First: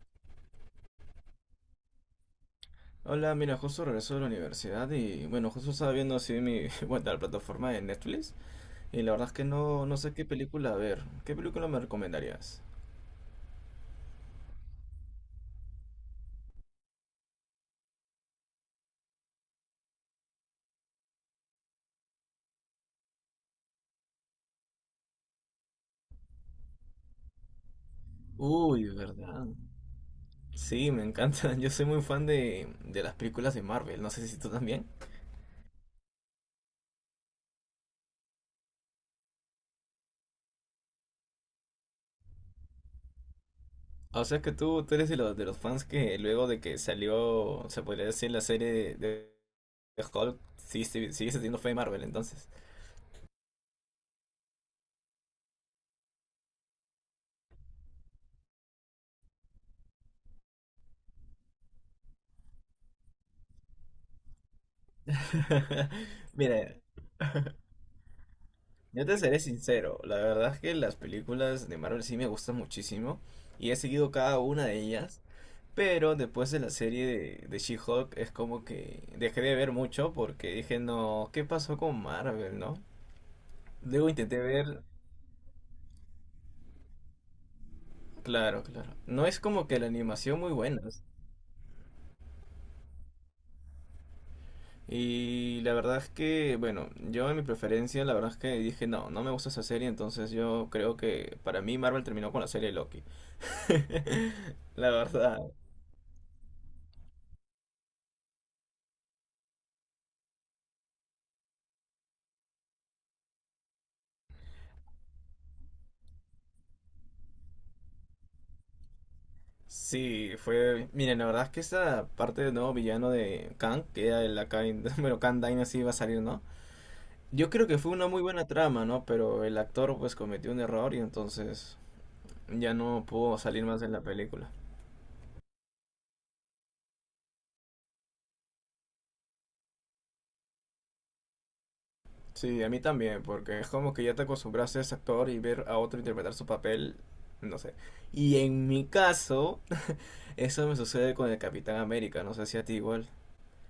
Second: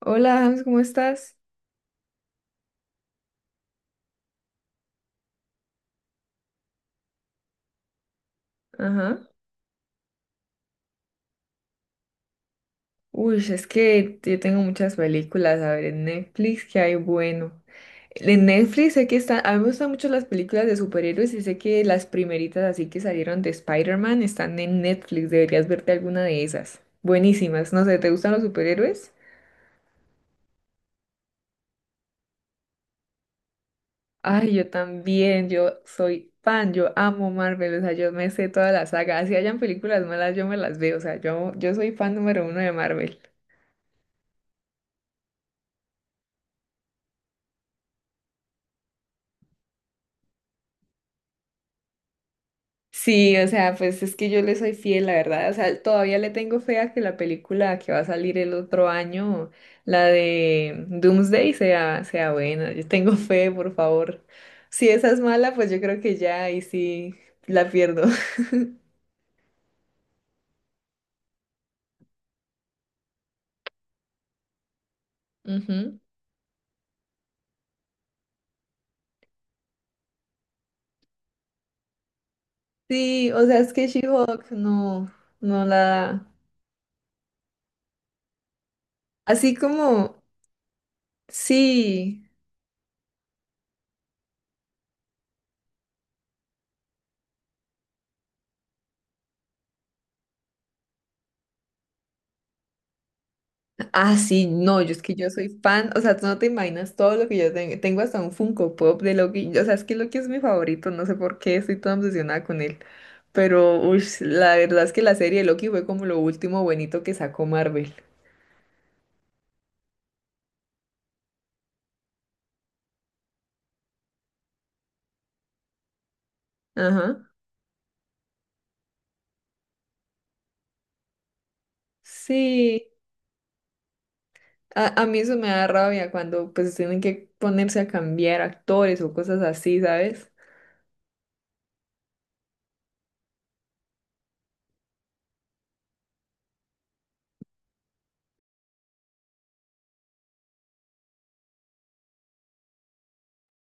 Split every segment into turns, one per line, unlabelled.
Hola, Hans, ¿cómo estás?
Hola, mira, justo regreso de la universidad y bueno, justo estaba viendo así mi, bueno, la plataforma de Netflix y la
Ajá.
verdad es que no, no sé qué película ver. ¿Qué película me recomendarías?
Uy, es que yo tengo muchas películas, a ver, en Netflix, ¿qué hay bueno? En Netflix sé que están, a mí me gustan mucho las películas de superhéroes y sé que las primeritas así que salieron de Spider-Man están en Netflix, deberías verte alguna de esas. Buenísimas, no sé, ¿te gustan los
Uy,
superhéroes?
¿verdad? Sí, me encanta. Yo soy muy fan de las películas de Marvel, no sé si tú
Ay, yo
también.
también, yo soy fan, yo amo Marvel, o sea, yo me sé toda la saga, así hayan películas malas, yo me las veo, o sea, yo soy fan número uno de Marvel.
O sea que tú eres de los fans que luego de que salió, se podría decir, la serie de Hulk, sí, sí, sigues teniendo fe en Marvel entonces.
Sí, o sea, pues es que yo le soy fiel, la verdad. O sea, todavía le tengo fe a que la película que va a salir el otro año, la de Doomsday, sea buena. Yo tengo fe, por favor. Si esa es mala, pues yo creo que ya ahí
Mira.
sí la pierdo.
Yo te seré sincero, la verdad es que las películas de Marvel sí me gustan muchísimo y he seguido cada una de ellas,
Ujú.
pero después de la serie de She-Hulk es como que dejé de ver mucho porque dije, no, ¿qué pasó con Marvel, no?
Sí, o sea, es que
Luego intenté
She-Hulk
ver,
no, no la da.
claro, claro, no es
Así
como que la
como,
animación muy buena.
sí.
Y la verdad es que, bueno, yo en mi preferencia, la verdad es que dije, no, no me gusta esa serie, entonces yo creo que para mí Marvel terminó con la serie Loki.
Ah, sí, no,
La
yo es que yo
verdad.
soy fan, o sea, tú no te imaginas todo lo que yo tengo hasta un Funko Pop de Loki, o sea, es que Loki es mi favorito, no sé por qué estoy tan obsesionada con él, pero uy, la verdad es que la serie de Loki fue como lo último bonito que sacó Marvel.
Sí, fue. Miren, la verdad es que esa parte del nuevo villano de Kang, que era el acá, bueno, Kang Dynasty iba a salir, ¿no?
Ajá.
Yo creo que fue una muy buena trama, ¿no? Pero el actor pues cometió un error y entonces ya
Sí,
no pudo salir más en la película.
a mí eso me da rabia cuando pues tienen que ponerse a cambiar actores o cosas así, ¿sabes?
Sí, a mí también, porque es como que ya te acostumbraste a ese actor y ver a otro interpretar su papel, no sé. Y en mi caso, eso me sucede con el Capitán América, no sé si a ti igual,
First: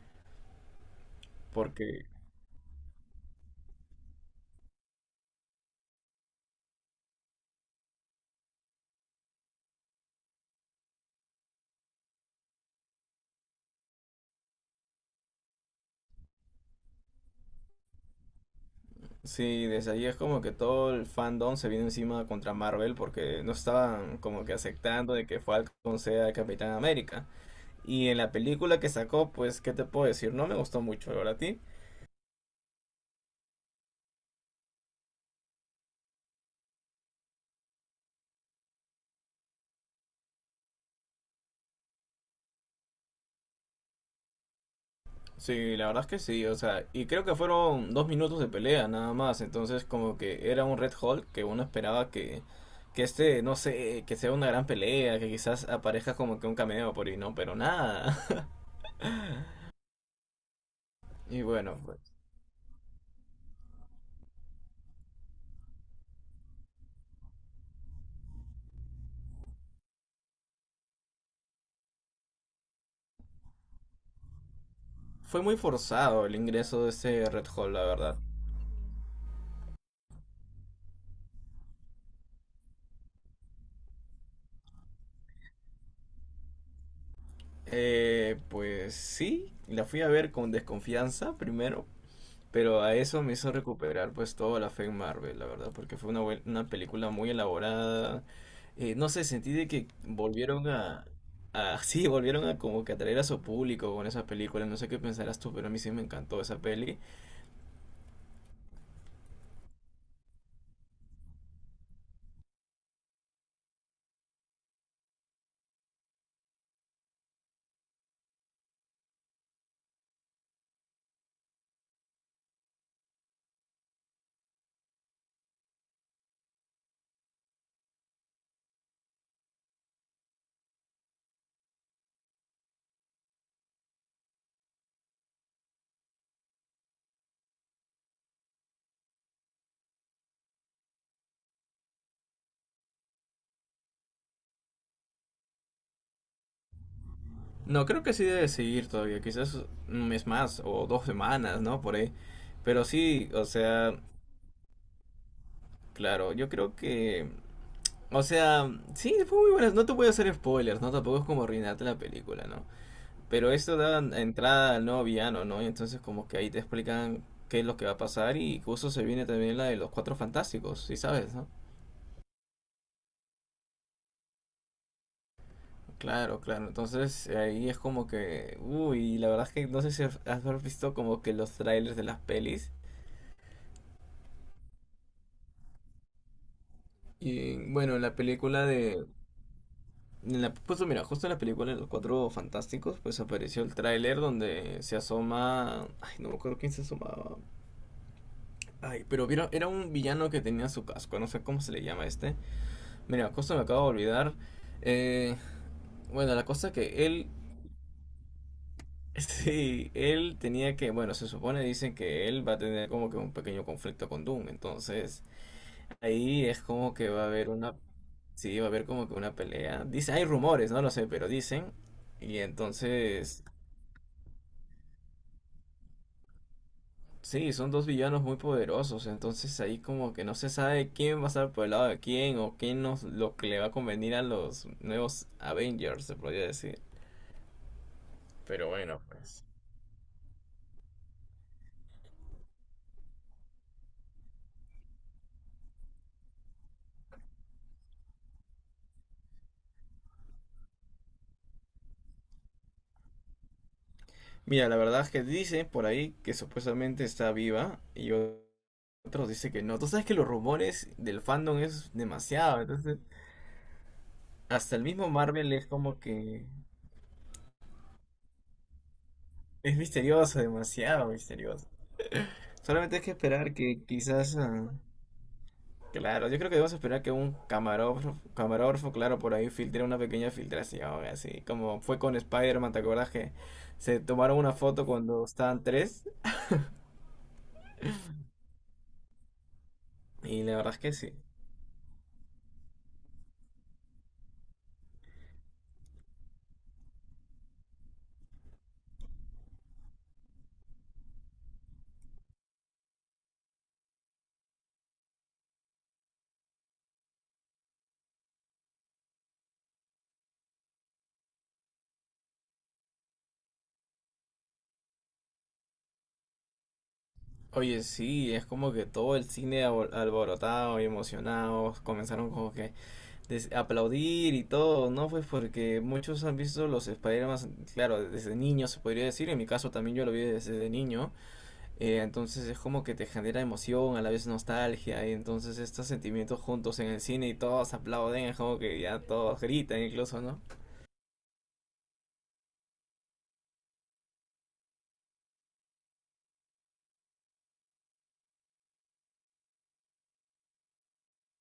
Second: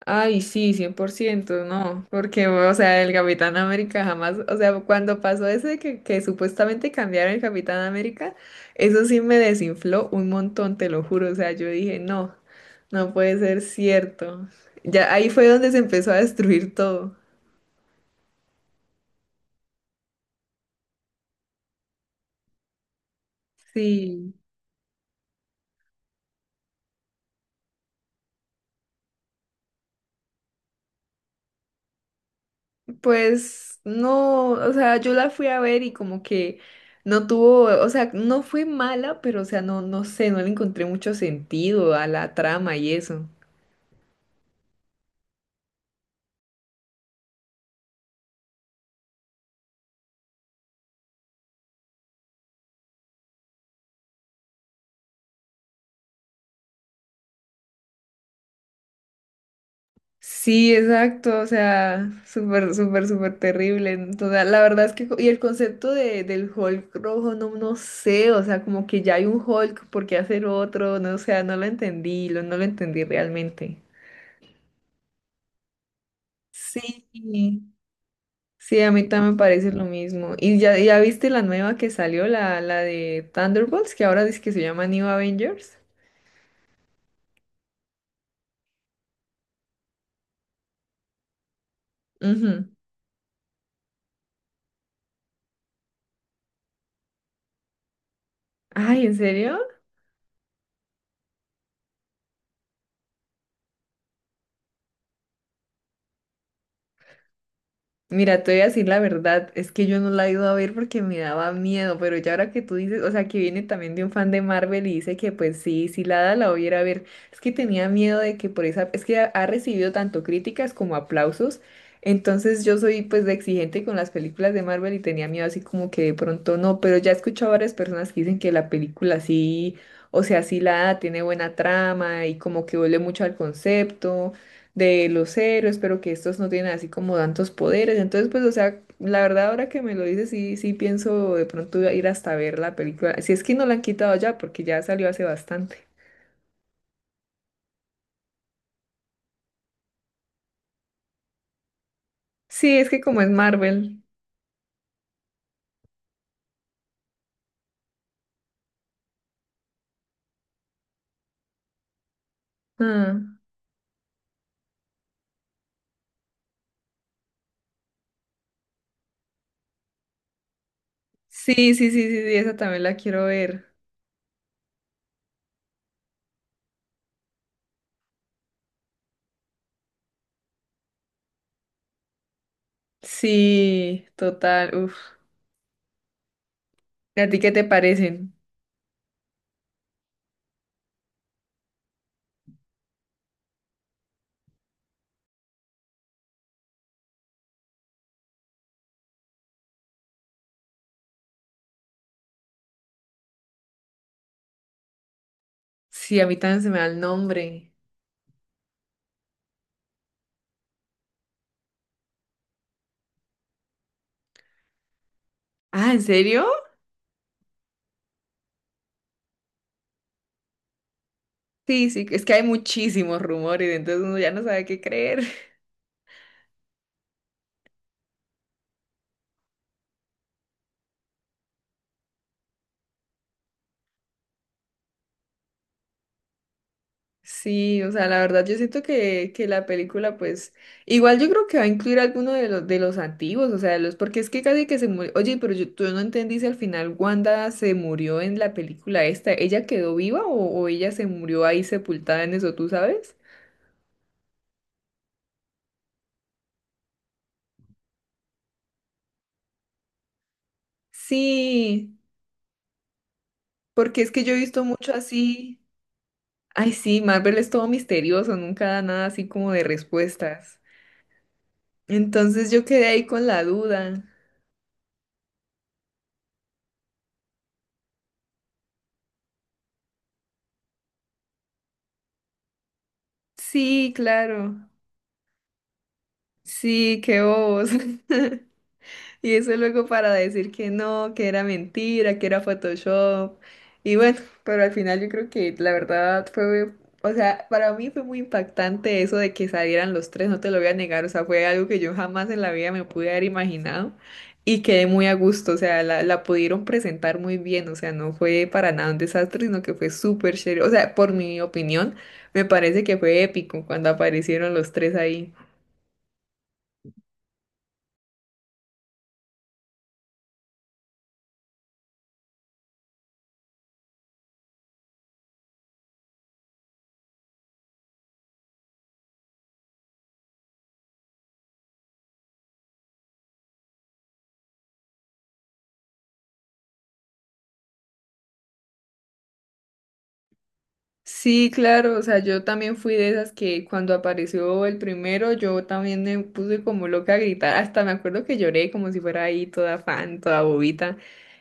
Ay, sí, 100%, no,
porque
porque, o sea, el Capitán América jamás, o sea, cuando pasó ese que supuestamente cambiaron el Capitán América, eso sí me desinfló un montón, te lo juro, o sea, yo dije, no, no puede ser cierto. Ya ahí fue donde se empezó a destruir todo.
sí, desde ahí es como que todo el fandom se viene encima contra Marvel porque no estaban
Sí,
como que aceptando de que Falcon sea Capitán América. Y en la película que sacó, pues, ¿qué te puedo decir? No me gustó mucho, ¿verdad a ti?
pues no, o sea, yo la fui a ver y como que no tuvo, o sea, no fue mala, pero, o sea, no, no sé, no le encontré mucho sentido a la trama y eso.
Sí, la verdad es que sí, o sea, y creo que fueron dos minutos de pelea nada más, entonces como que era un Red Hulk que uno esperaba que este, no sé, que sea una gran pelea, que quizás aparezca como que un cameo por ahí, no, pero nada.
Sí, exacto,
Y
o
bueno, pues,
sea, súper, súper, súper terrible. Entonces, la verdad es que, y el concepto de, del Hulk rojo, no, no sé, o sea, como que ya hay un Hulk, ¿por qué hacer otro? No, o sea, no lo entendí, no lo entendí realmente.
fue muy forzado el ingreso de
Sí,
ese Red Hulk, la verdad.
sí, a mí también me parece lo mismo. ¿Y ya, ya viste la nueva que salió, la de Thunderbolts, que ahora dice que se llama New Avengers?
Pues sí, la fui a ver con desconfianza primero,
Ujú.
pero a eso me hizo recuperar pues toda la fe en Marvel, la verdad, porque fue una, buen- una película muy elaborada.
Ay,
No
¿en
sé, sentí
serio?
de que volvieron a... Sí, volvieron a como que atraer a su público con esa película. No sé qué pensarás tú, pero a mí sí me encantó esa peli.
Mira, te voy a decir la verdad, es que yo no la he ido a ver porque me daba miedo, pero ya ahora que tú dices, o sea, que viene también de un fan de Marvel y dice que pues sí, si la da la voy a ir a ver, es que tenía miedo de que por esa, es que ha recibido tanto críticas como aplausos, entonces yo soy pues de exigente con las películas de Marvel y tenía miedo así como que de pronto no, pero ya he escuchado a varias personas que dicen que la película sí, o sea, sí la da, tiene buena trama y como que vuelve mucho al concepto de los héroes pero que estos no tienen así como tantos poderes. Entonces, pues, o sea, la verdad ahora que me lo dices, sí, sí pienso de pronto ir hasta ver la película. Si es que no la han quitado ya, porque ya salió hace bastante.
No, creo que sí debe seguir todavía, quizás un mes más o dos semanas, ¿no? Por ahí.
Sí,
Pero
es que como es
sí, o sea,
Marvel.
claro, yo creo que... O sea, sí, fue muy buena. No te voy a hacer spoilers, ¿no? Tampoco es como arruinarte la película, ¿no?
Ah,
Pero esto da entrada al nuevo villano, ¿no? Y entonces como que ahí te explican qué es lo que va a pasar y justo se viene también la de los Cuatro Fantásticos, ¿sí sabes, no?
sí, sí, sí, sí, sí, esa también la quiero ver.
Claro, claro. Entonces ahí es como que, uy, la verdad es que no sé si has visto como que los trailers de las pelis.
Sí, total, uf. ¿Y a ti qué
Y
te
bueno, en la
parecen?
película de... En la, pues mira, justo en la película de los Cuatro Fantásticos, pues apareció el tráiler donde se asoma... Ay, no me acuerdo quién se asomaba. Ay, pero vieron, era un villano que tenía su casco, no sé cómo se le llama este. Mira, cosa me acabo de olvidar. Eh,
Sí, a
bueno,
mí
la
también se
cosa
me da el
que él,
nombre.
sí, él tenía que, bueno, se supone, dicen que él va a tener como que un pequeño conflicto con Doom. Entonces,
Ah, ¿en
ahí
serio?
es como que va a haber una, sí, va a haber como que una pelea. Dice, hay rumores, no lo sé, pero dicen.
Sí, sí, es que
Y
hay muchísimos
entonces...
rumores, entonces uno ya no sabe qué creer.
Sí, son dos villanos muy poderosos, entonces ahí como que no se sabe quién va a estar por el lado de quién o quién nos, lo que le va a convenir a los nuevos Avengers, se podría decir.
Sí, o sea, la verdad yo
Pero
siento
bueno,
que,
pues.
que la película, pues, igual yo creo que va a incluir alguno de los antiguos, o sea, los, porque es que casi que se murió, oye, pero yo, tú no entendí si al final Wanda se murió en la película esta, ¿ella quedó viva o ella se murió ahí sepultada en eso, tú sabes?
Mira, la verdad es que dicen por ahí que supuestamente está viva y otros dicen que no. Tú sabes que los rumores del fandom es
Sí,
demasiado, entonces
porque es que yo he visto
hasta el
mucho
mismo Marvel
así,
es como que
ay sí, Marvel es todo misterioso, nunca da nada así como de
es misterioso,
respuestas,
demasiado misterioso.
entonces yo quedé
Solamente hay
ahí
que
con la
esperar que
duda,
quizás ah, claro, yo creo que debemos esperar que un camarógrafo, claro, por ahí filtre una pequeña filtración, así como fue con Spider-Man, ¿te acuerdas que
sí,
se tomaron una
claro,
foto cuando estaban tres?
sí, qué bobos. Y eso luego para
Y
decir
la
que
verdad es que
no,
sí.
que era mentira, que era Photoshop. Y bueno, pero al final yo creo que la verdad fue, o sea, para mí fue muy impactante eso de que salieran los tres, no te lo voy a negar, o sea, fue algo que yo jamás en la vida me pude haber imaginado y quedé muy a gusto, o sea, la pudieron presentar muy bien, o sea, no fue para nada un desastre, sino que fue súper chévere, o sea, por mi opinión, me parece que fue épico cuando aparecieron los tres ahí.
Oye, sí, es como que todo el cine abo- alborotado y emocionado comenzaron como que des- aplaudir y todo, ¿no? Pues porque muchos han visto los Spider-Man, claro, desde niños se podría decir, en mi caso también yo lo vi desde niño. Entonces es como que te genera emoción, a la vez nostalgia, y entonces estos sentimientos juntos en el cine y todos aplauden, es como que ya todos gritan incluso, ¿no?
Sí, claro, o sea, yo también fui de esas que cuando apareció el primero, yo también me puse como loca a gritar, hasta me acuerdo que lloré como si fuera ahí toda fan, toda bobita,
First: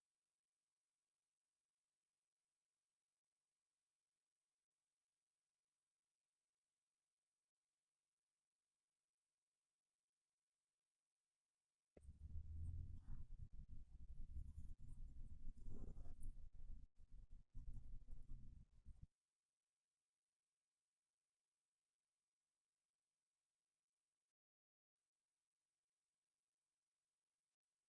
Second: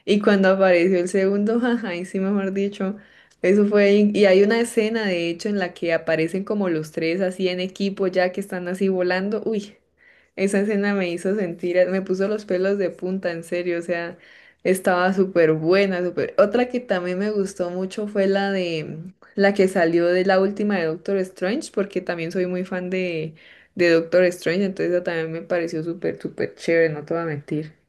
y cuando apareció el segundo, ajá, y sí, mejor dicho, eso fue, y hay una escena de hecho en la que aparecen como los tres así en equipo ya que están así volando, uy, esa escena me hizo sentir, me puso los pelos de punta, en serio, o sea, estaba súper buena, súper, otra que también me gustó mucho fue la de la que salió de la última de Doctor Strange, porque también soy muy fan de Doctor Strange, entonces esa también me pareció súper, súper chévere, no te voy a mentir.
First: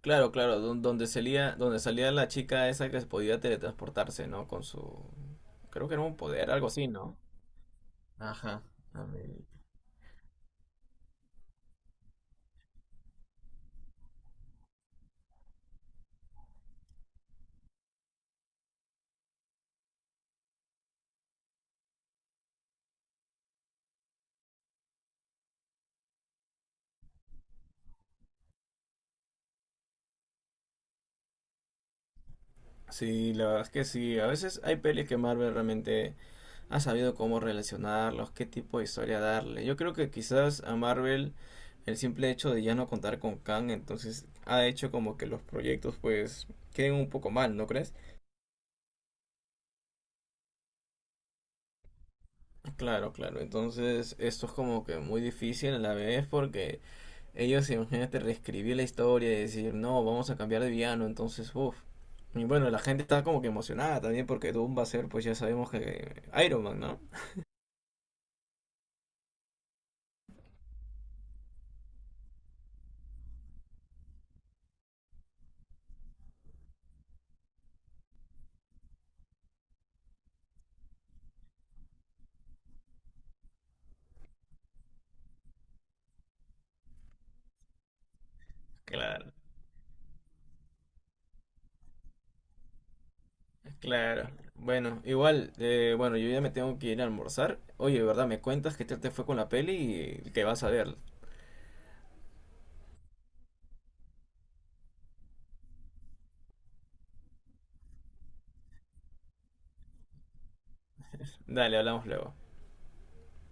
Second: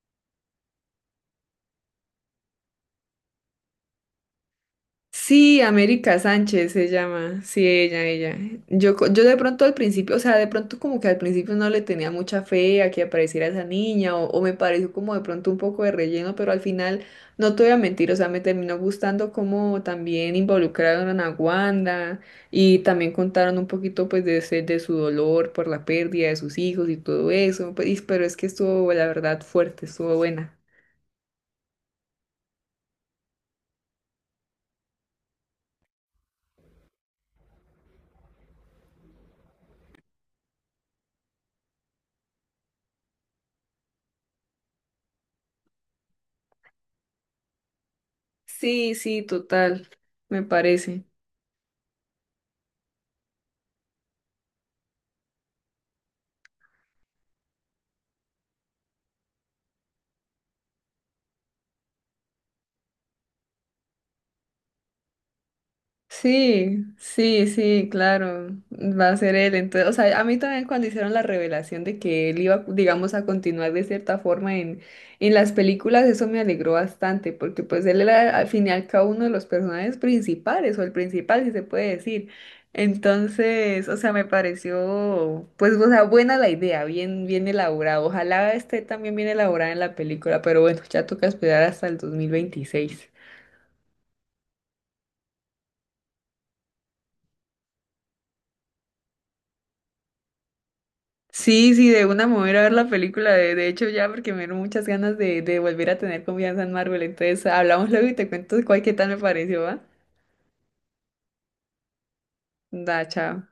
Claro, claro, don- donde salía la chica esa que podía teletransportarse, ¿no? Con su...
Sí,
Creo que era un
América
poder, algo
Sánchez se
así, ¿no?
llama. Sí, ella, ella.
Ajá.
Yo,
A
yo de
ver.
pronto al principio, o sea, de pronto como que al principio no le tenía mucha fe a que apareciera esa niña o me pareció como de pronto un poco de relleno, pero al final no te voy a mentir, o sea, me terminó gustando como también involucraron a Wanda y también contaron un poquito pues de, de su dolor por la pérdida de sus hijos y todo eso, pues, pero es que estuvo la verdad fuerte, estuvo buena.
Sí, la verdad es que sí, a veces hay pelis que Marvel realmente ha sabido cómo relacionarlos, qué tipo de historia darle. Yo creo que quizás a Marvel el simple hecho de ya no contar con Kang, entonces ha hecho como que los proyectos pues queden un poco mal, ¿no crees?
Sí, sí, total, me parece.
Claro, claro, entonces esto es como que muy difícil a la vez porque ellos imagínate reescribir la historia y decir, no, vamos a cambiar de villano, entonces, uff. Y bueno, la gente está como que emocionada también porque Doom va a ser, pues ya sabemos que Iron Man,
Sí,
¿no?
sí, sí, claro, va a ser él. Entonces, o sea, a mí también cuando hicieron la revelación de que él iba, digamos, a continuar de cierta forma en las películas, eso me alegró bastante, porque pues él era al fin y al cabo uno de los personajes principales, o el principal, si se puede decir. Entonces, o sea, me pareció, pues, o sea, buena la idea, bien, bien elaborada. Ojalá esté también bien
Claro.
elaborada en la película, pero bueno, ya toca esperar hasta el 2026.
Claro. Bueno, igual, bueno, yo ya me tengo que ir a almorzar. Oye, ¿verdad? Me cuentas qué tal te fue con la peli y que vas a ver.
Sí, sí, de una mover a ver la película, de hecho ya, porque me dieron muchas ganas de volver a tener confianza en Marvel. Entonces, hablamos luego y te cuento cuál qué tal me pareció, ¿va?
Dale, hablamos luego.
Da, chao.